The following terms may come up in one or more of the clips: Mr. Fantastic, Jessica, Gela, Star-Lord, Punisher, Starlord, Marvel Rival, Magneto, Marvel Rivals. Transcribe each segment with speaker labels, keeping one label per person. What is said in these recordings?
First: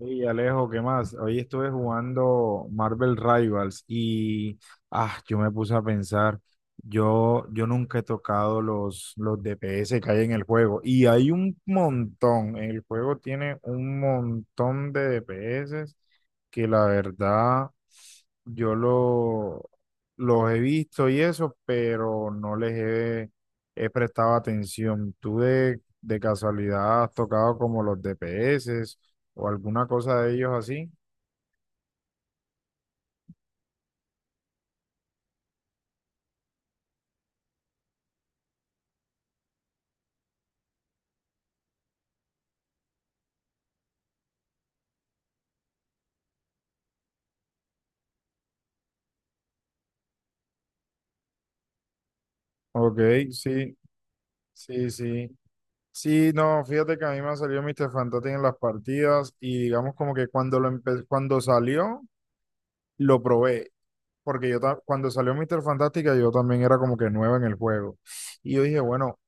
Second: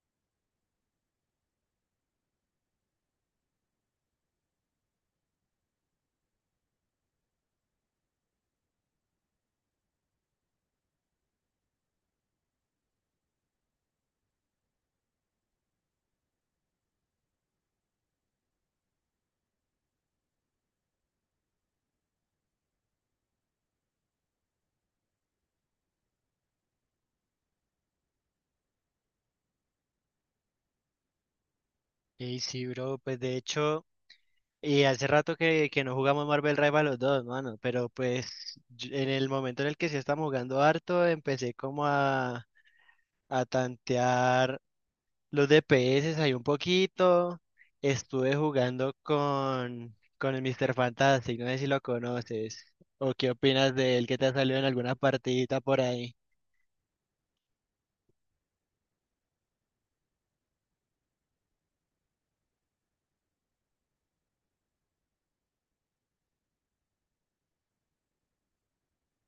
Speaker 1: Hey Alejo, ¿qué más? Hoy estuve jugando Marvel Rivals y yo me puse a pensar. Yo nunca he tocado los DPS que hay en el juego, y hay un montón. El juego tiene un montón de DPS que la verdad yo los he visto y eso, pero no les he prestado atención. ¿Tú de casualidad has tocado como los DPS o alguna cosa de ellos así?
Speaker 2: Y sí, bro, pues de hecho, y hace rato que no jugamos Marvel Rival los dos, mano, pero pues en el momento en el que sí estamos jugando harto, empecé a tantear los DPS ahí un poquito, estuve jugando con el Mr. Fantastic, no sé si lo conoces,
Speaker 1: Ok.
Speaker 2: o qué opinas
Speaker 1: Sí,
Speaker 2: de él que te ha salido en
Speaker 1: sí,
Speaker 2: alguna
Speaker 1: sí.
Speaker 2: partidita por ahí.
Speaker 1: Sí, no, fíjate que a mí me salió salido Mr. Fantastic en las partidas, y digamos como que cuando salió, lo probé. Porque yo ta- cuando salió Mr. Fantástica yo también era como que nuevo en el juego. Y yo dije, bueno,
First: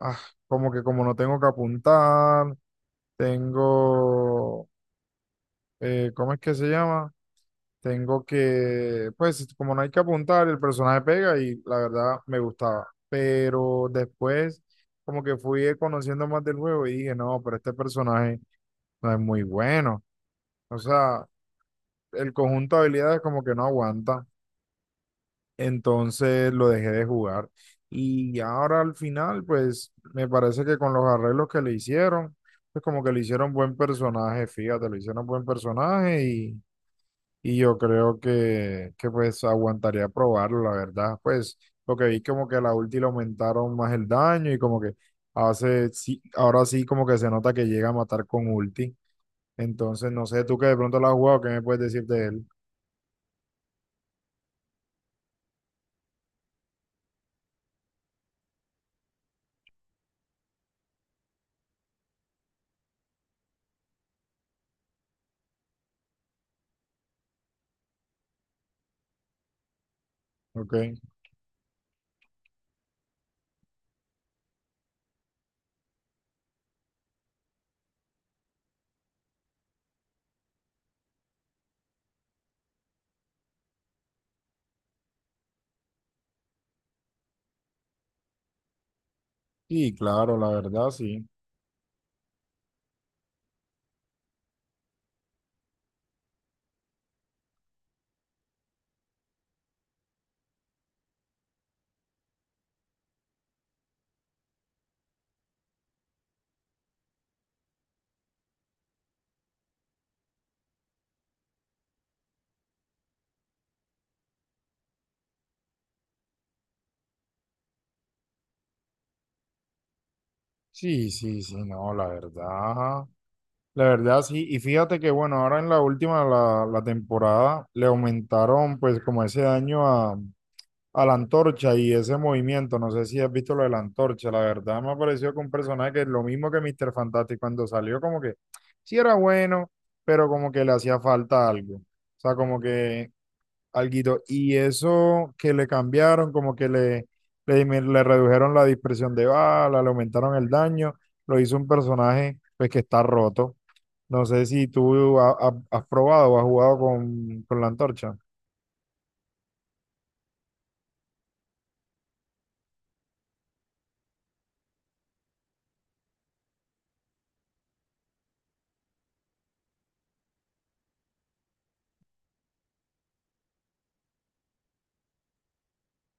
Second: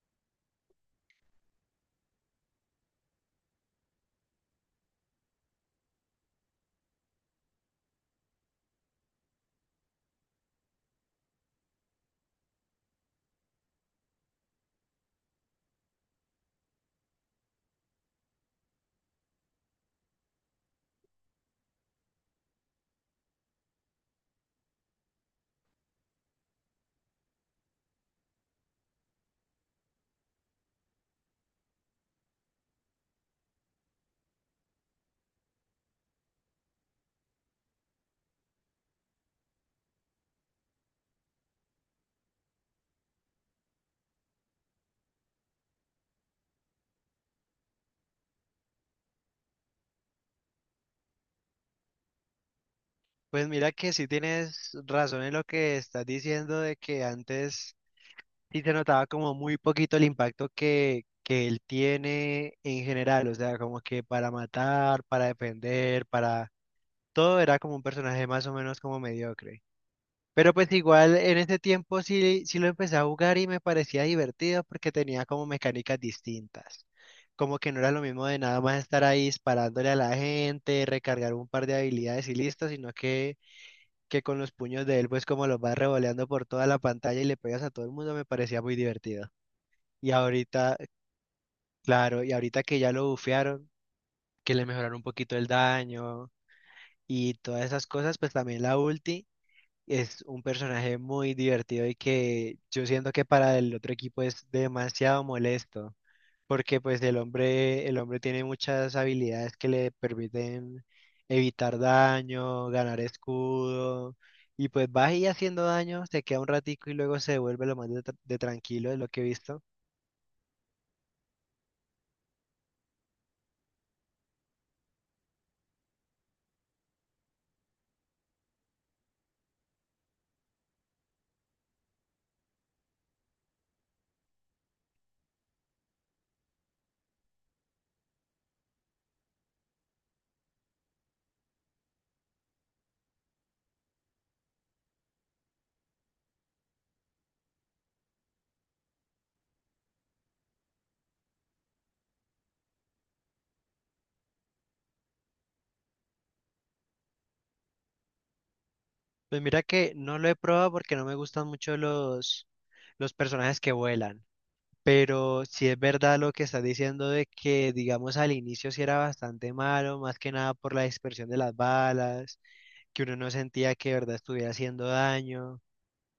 Speaker 1: ah, como que como no tengo que apuntar, tengo, ¿cómo es que se llama? Tengo que, pues como no hay que apuntar, el personaje pega y la verdad me gustaba. Pero después como que fui conociendo más del juego y dije, no, pero este personaje no es muy bueno. O sea, el conjunto de habilidades como que no aguanta. Entonces lo dejé de jugar. Y ahora al final, pues me parece que con los arreglos que le hicieron, pues como que le hicieron buen personaje, fíjate, le hicieron buen personaje y yo creo que pues aguantaría probarlo, la verdad. Pues lo que vi como que a la ulti le aumentaron más el daño y como que hace, sí, ahora sí como que se nota que llega a matar con ulti. Entonces, no sé, tú que de pronto lo has jugado, ¿qué me puedes decir de él?
Speaker 2: Pues mira que sí tienes razón en lo que estás diciendo de que antes Y se notaba como muy poquito el impacto que él tiene en general, o sea, como que para matar, para defender, para... Todo era como un personaje más o menos como mediocre. Pero pues
Speaker 1: Ok.
Speaker 2: igual en ese tiempo sí, sí lo empecé a jugar y me parecía divertido porque tenía como mecánicas distintas. Como que no era lo mismo de nada más estar ahí disparándole a la gente, recargar un par de habilidades y listo, que con los puños de él pues como los vas revoleando por toda la pantalla y le pegas a todo el mundo me parecía muy divertido.
Speaker 1: Y
Speaker 2: Y
Speaker 1: claro, la
Speaker 2: ahorita,
Speaker 1: verdad, sí.
Speaker 2: claro, y ahorita que ya lo bufearon, que le mejoraron un poquito el daño y todas esas cosas, pues también la ulti es un personaje muy divertido y que yo siento que para el otro equipo es demasiado molesto, porque pues el hombre tiene muchas habilidades que le permiten evitar daño, ganar escudo, y pues va ahí haciendo daño, se queda un ratico y luego se vuelve lo más de tranquilo, es lo que he visto.
Speaker 1: Sí, sí, sí, no, la verdad sí, y fíjate que bueno, ahora en la última, la temporada, le aumentaron pues como ese daño a la antorcha y ese movimiento, no sé si has visto lo de la antorcha, la verdad me ha parecido que un personaje que es lo mismo que Mr. Fantastic cuando salió, como que sí era bueno, pero como que le hacía falta algo, o sea, como que alguito. Y eso que le cambiaron, como que le redujeron la dispersión de bala, le aumentaron el daño, lo hizo un personaje pues que está roto. No sé si tú has probado o has jugado con la antorcha.
Speaker 2: Pues mira que no lo he probado porque no me gustan mucho los personajes que vuelan, pero sí es verdad lo que estás diciendo de que, digamos, al inicio sí era bastante malo, más que nada por la dispersión de las balas, que uno no sentía que de verdad estuviera haciendo daño,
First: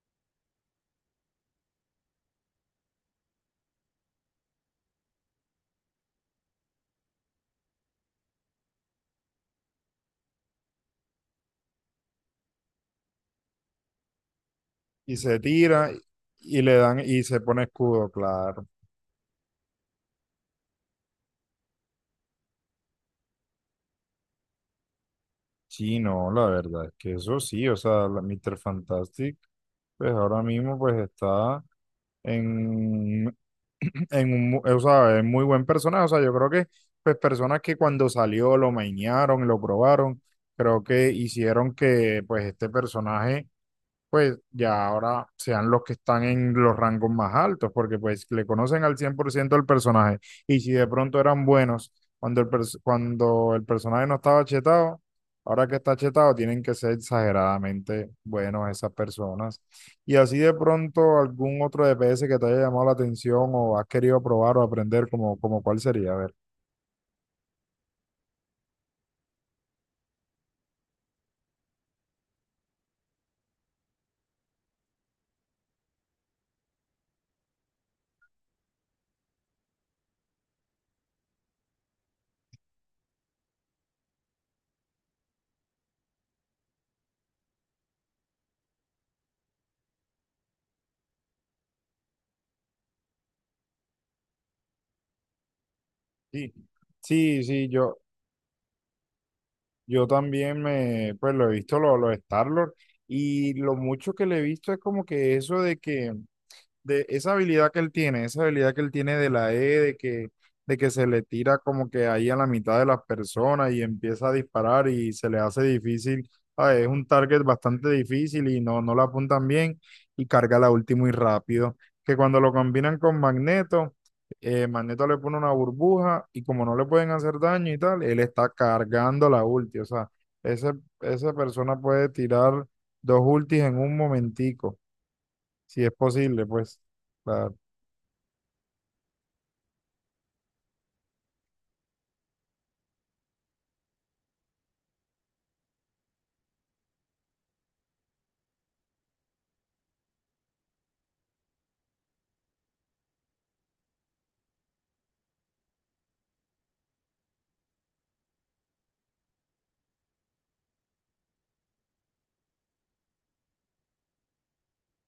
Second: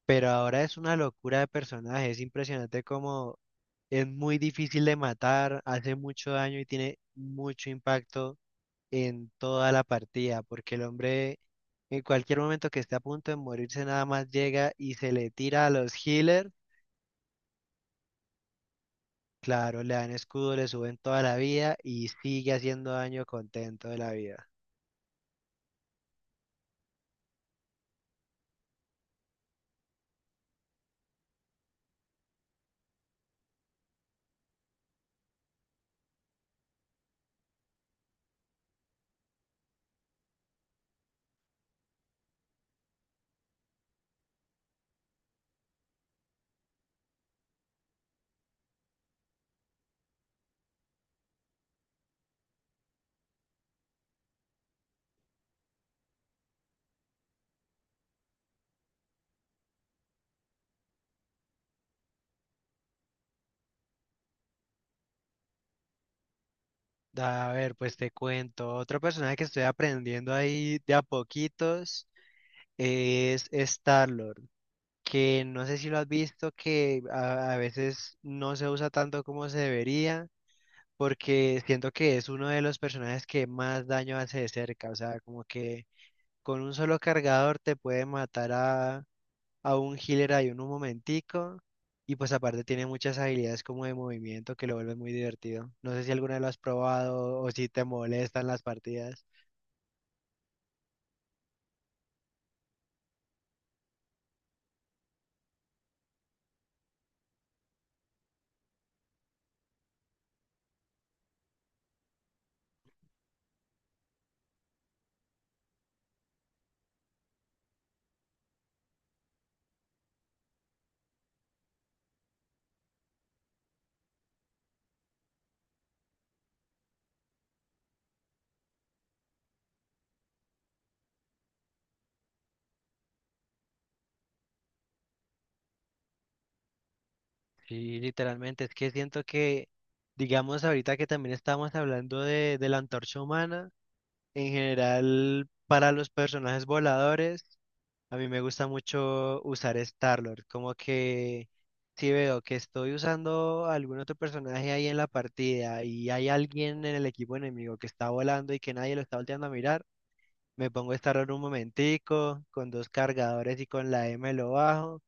Speaker 2: pero ahora es una locura de personaje, es impresionante como es muy difícil de matar, hace mucho daño y tiene mucho impacto en toda la partida, porque el hombre en cualquier momento que esté a punto de morirse nada más llega y se
Speaker 1: Y
Speaker 2: le
Speaker 1: se
Speaker 2: tira a
Speaker 1: tira
Speaker 2: los healers,
Speaker 1: y le dan y se pone escudo, claro.
Speaker 2: claro, le dan escudo, le suben toda la vida y sigue haciendo daño contento de la vida.
Speaker 1: Sí, no, la verdad es que eso sí, o sea, la Mr. Fantastic, pues ahora mismo pues está en, o sea, es muy buen personaje. O sea, yo creo que pues personas que cuando salió lo mainearon, lo probaron, creo que hicieron que pues este personaje pues ya ahora sean los que están en los rangos más altos, porque pues le conocen al 100% el personaje. Y si de pronto eran buenos cuando el personaje no estaba chetado, ahora que está chetado tienen que ser exageradamente buenos esas personas. Y así de pronto algún otro DPS que te haya llamado la atención o has querido probar o aprender, como, como cuál sería, a ver.
Speaker 2: A ver, pues te cuento, otro personaje que estoy aprendiendo ahí de a poquitos es Starlord, que no sé si lo has visto, que a veces no se usa tanto como se debería porque siento que es uno de los personajes que más daño hace de cerca, o sea, como que con un solo cargador te puede matar a un healer ahí en un momentico, y pues aparte tiene muchas habilidades como de movimiento que lo vuelve muy divertido. No sé si alguna vez lo
Speaker 1: Sí,
Speaker 2: has probado
Speaker 1: sí,
Speaker 2: o
Speaker 1: sí,
Speaker 2: si te
Speaker 1: yo,
Speaker 2: molestan las partidas.
Speaker 1: yo también me, pues lo he visto, los Star-Lord, y lo mucho que le he visto es como que eso de que de esa habilidad que él tiene, esa habilidad que él tiene de la E, de que se le tira como que ahí a la mitad de las personas y empieza a disparar y se le hace difícil, ah, es un target bastante difícil y no, no la apuntan bien y carga la ulti muy rápido, que cuando lo combinan con Magneto, Magneto le pone una burbuja y como no le pueden hacer daño y tal, él está cargando la ulti, o sea, ese, esa persona puede tirar dos ultis en un momentico si es posible, pues, la,
Speaker 2: Sí, literalmente, es que siento que, digamos, ahorita que también estamos hablando de la antorcha humana, en general, para los personajes voladores, a mí me gusta mucho usar Starlord, como que si veo que estoy usando algún otro personaje ahí en la partida y hay alguien en el equipo enemigo que está volando y que nadie lo está volteando a mirar, me pongo Starlord un momentico, con dos cargadores y con la M lo bajo,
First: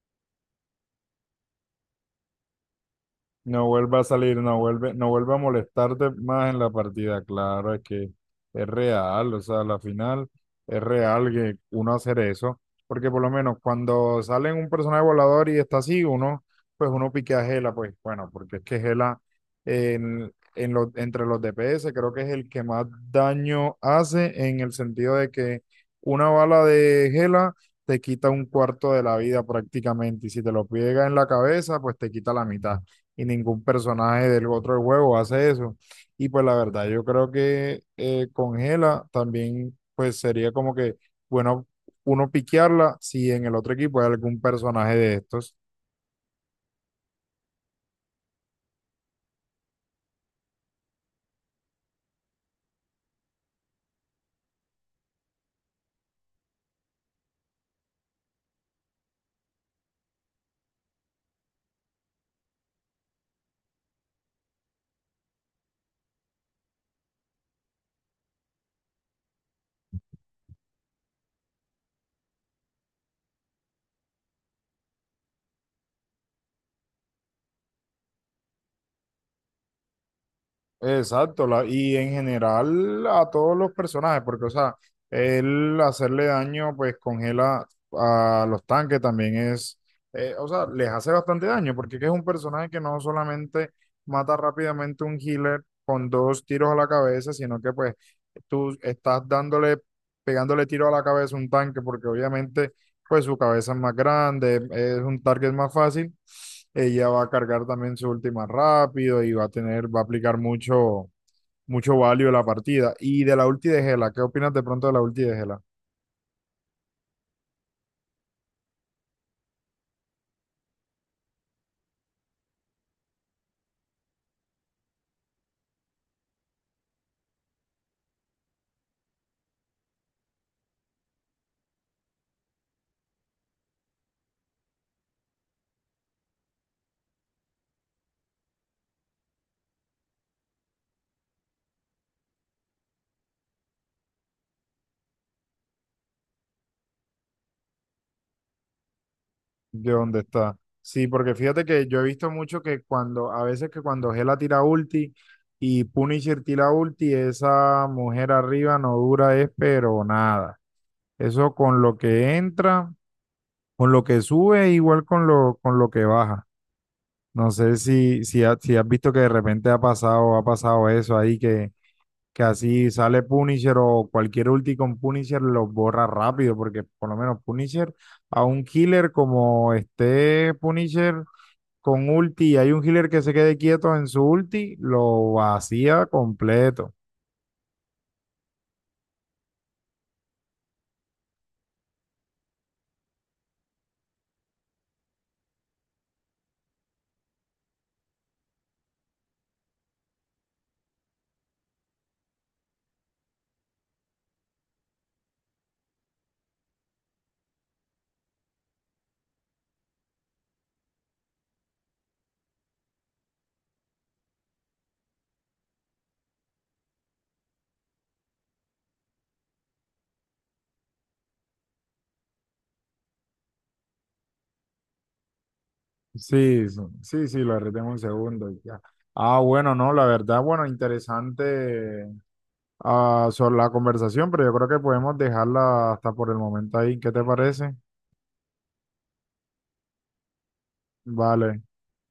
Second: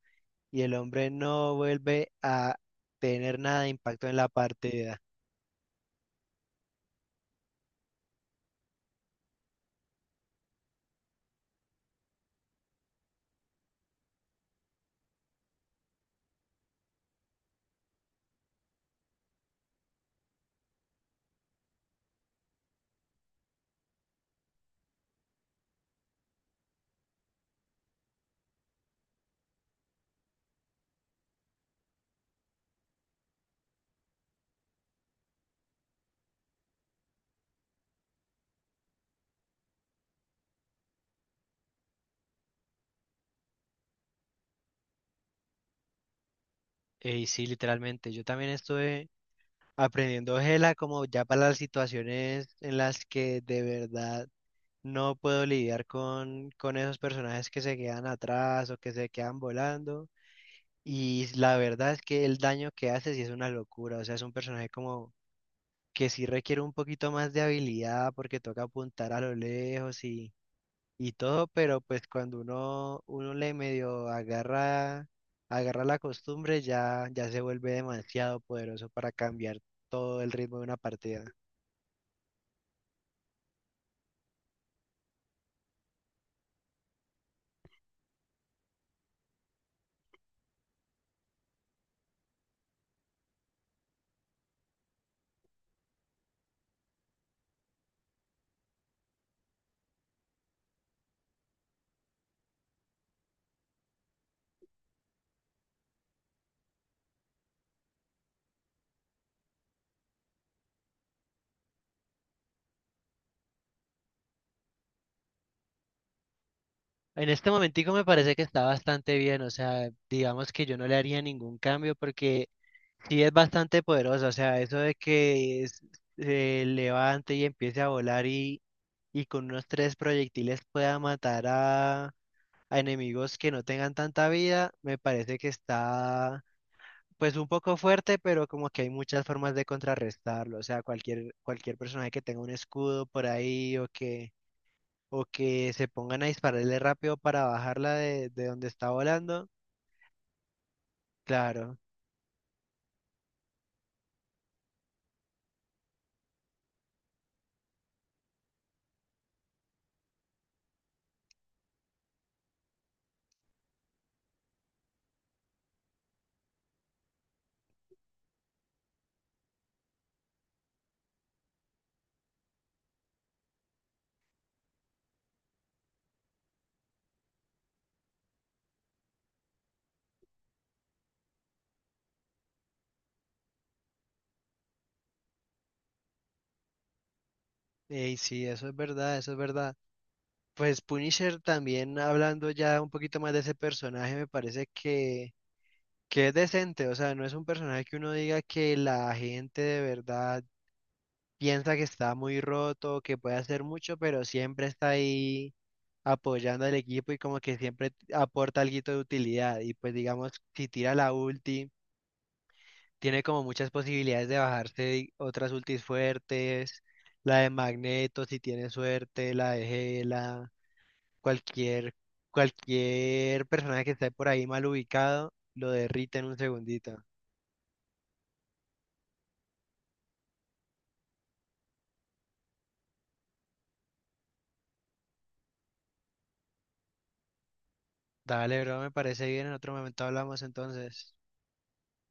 Speaker 2: y el hombre no vuelve a tener nada
Speaker 1: no
Speaker 2: de
Speaker 1: vuelva a
Speaker 2: impacto en la
Speaker 1: salir, no vuelve,
Speaker 2: partida.
Speaker 1: no vuelve a molestarte más en la partida. Claro, es que es real, o sea, la final es real que uno hacer eso, porque por lo menos cuando sale un personaje volador y está así, uno, pues uno pique a Gela, pues bueno, porque es que Gela entre los DPS creo que es el que más daño hace en el sentido de que una bala de Gela te quita un cuarto de la vida prácticamente, y si te lo pega en la cabeza, pues te quita la mitad y ningún personaje del otro juego hace eso. Y pues la verdad, yo creo que con Gela también pues sería como que bueno, uno piquearla si en el otro equipo hay algún personaje de estos.
Speaker 2: Y sí, literalmente, yo también estuve aprendiendo Gela como ya para las situaciones en las que de verdad no puedo lidiar con esos personajes que se quedan atrás o que se quedan volando. Y la verdad es que el daño que hace sí es una locura. O sea, es un personaje como que sí requiere un poquito más de habilidad porque toca apuntar a lo lejos y todo, pero pues uno le medio agarra, agarra la costumbre, ya se vuelve demasiado poderoso para cambiar todo el ritmo de una partida.
Speaker 1: Exacto, la- y en general a todos los personajes, porque, o sea, el hacerle daño pues congela a los tanques también es, o sea, les hace bastante daño, porque es un personaje que no solamente mata rápidamente un healer con dos tiros a la cabeza, sino que pues tú estás dándole, pegándole tiro a la cabeza a un tanque, porque obviamente pues su cabeza es más grande, es un target más fácil. Ella va a cargar también su última rápido y va a tener, va a aplicar mucho, mucho value a la partida. Y de la ulti de Gela, ¿qué opinas de pronto de la ulti de Gela?
Speaker 2: En este momentico me parece que está bastante bien, o sea, digamos que yo no le haría ningún cambio porque sí es bastante poderosa, o sea, eso de se levante y empiece a volar y con unos tres proyectiles pueda matar a enemigos que no tengan tanta vida, me parece que está pues un poco fuerte, pero como que hay muchas formas de contrarrestarlo, o sea, cualquier personaje que tenga un escudo por ahí o que se pongan a dispararle rápido para bajarla de donde está volando.
Speaker 1: ¿De dónde está? Sí, porque fíjate
Speaker 2: Claro,
Speaker 1: que yo he visto mucho que cuando, a veces que cuando Gela tira ulti y Punisher tira ulti, esa mujer arriba no dura es pero nada. Eso con lo que entra, con lo que sube, igual con lo que baja. No sé si has visto que de repente ha pasado eso ahí, que así sale Punisher o cualquier ulti con Punisher lo borra rápido, porque por lo menos Punisher a un healer como esté Punisher con ulti y hay un healer que se quede quieto en su ulti, lo vacía completo.
Speaker 2: y sí, eso es verdad, eso es verdad. Pues Punisher también, hablando ya un poquito más de ese personaje, me parece que es decente, o sea, no es un personaje que uno diga que la gente de verdad piensa que está muy roto, que puede hacer mucho, pero siempre está ahí apoyando al equipo y como que siempre aporta algo de utilidad. Y pues digamos, si tira la ulti, tiene como muchas posibilidades de bajarse otras ultis fuertes, la de Magneto si tiene suerte, la de Gela, cualquier, cualquier personaje que esté por ahí mal ubicado, lo derrite en un
Speaker 1: Sí, sí,
Speaker 2: segundito.
Speaker 1: sí, sí, lo retengo un segundo y ya. Ah, bueno, no, la verdad, bueno, interesante sobre la conversación, pero yo creo que podemos dejarla hasta por el momento ahí. ¿Qué te parece?
Speaker 2: Dale, bro, me parece bien, en otro momento hablamos entonces.
Speaker 1: Vale.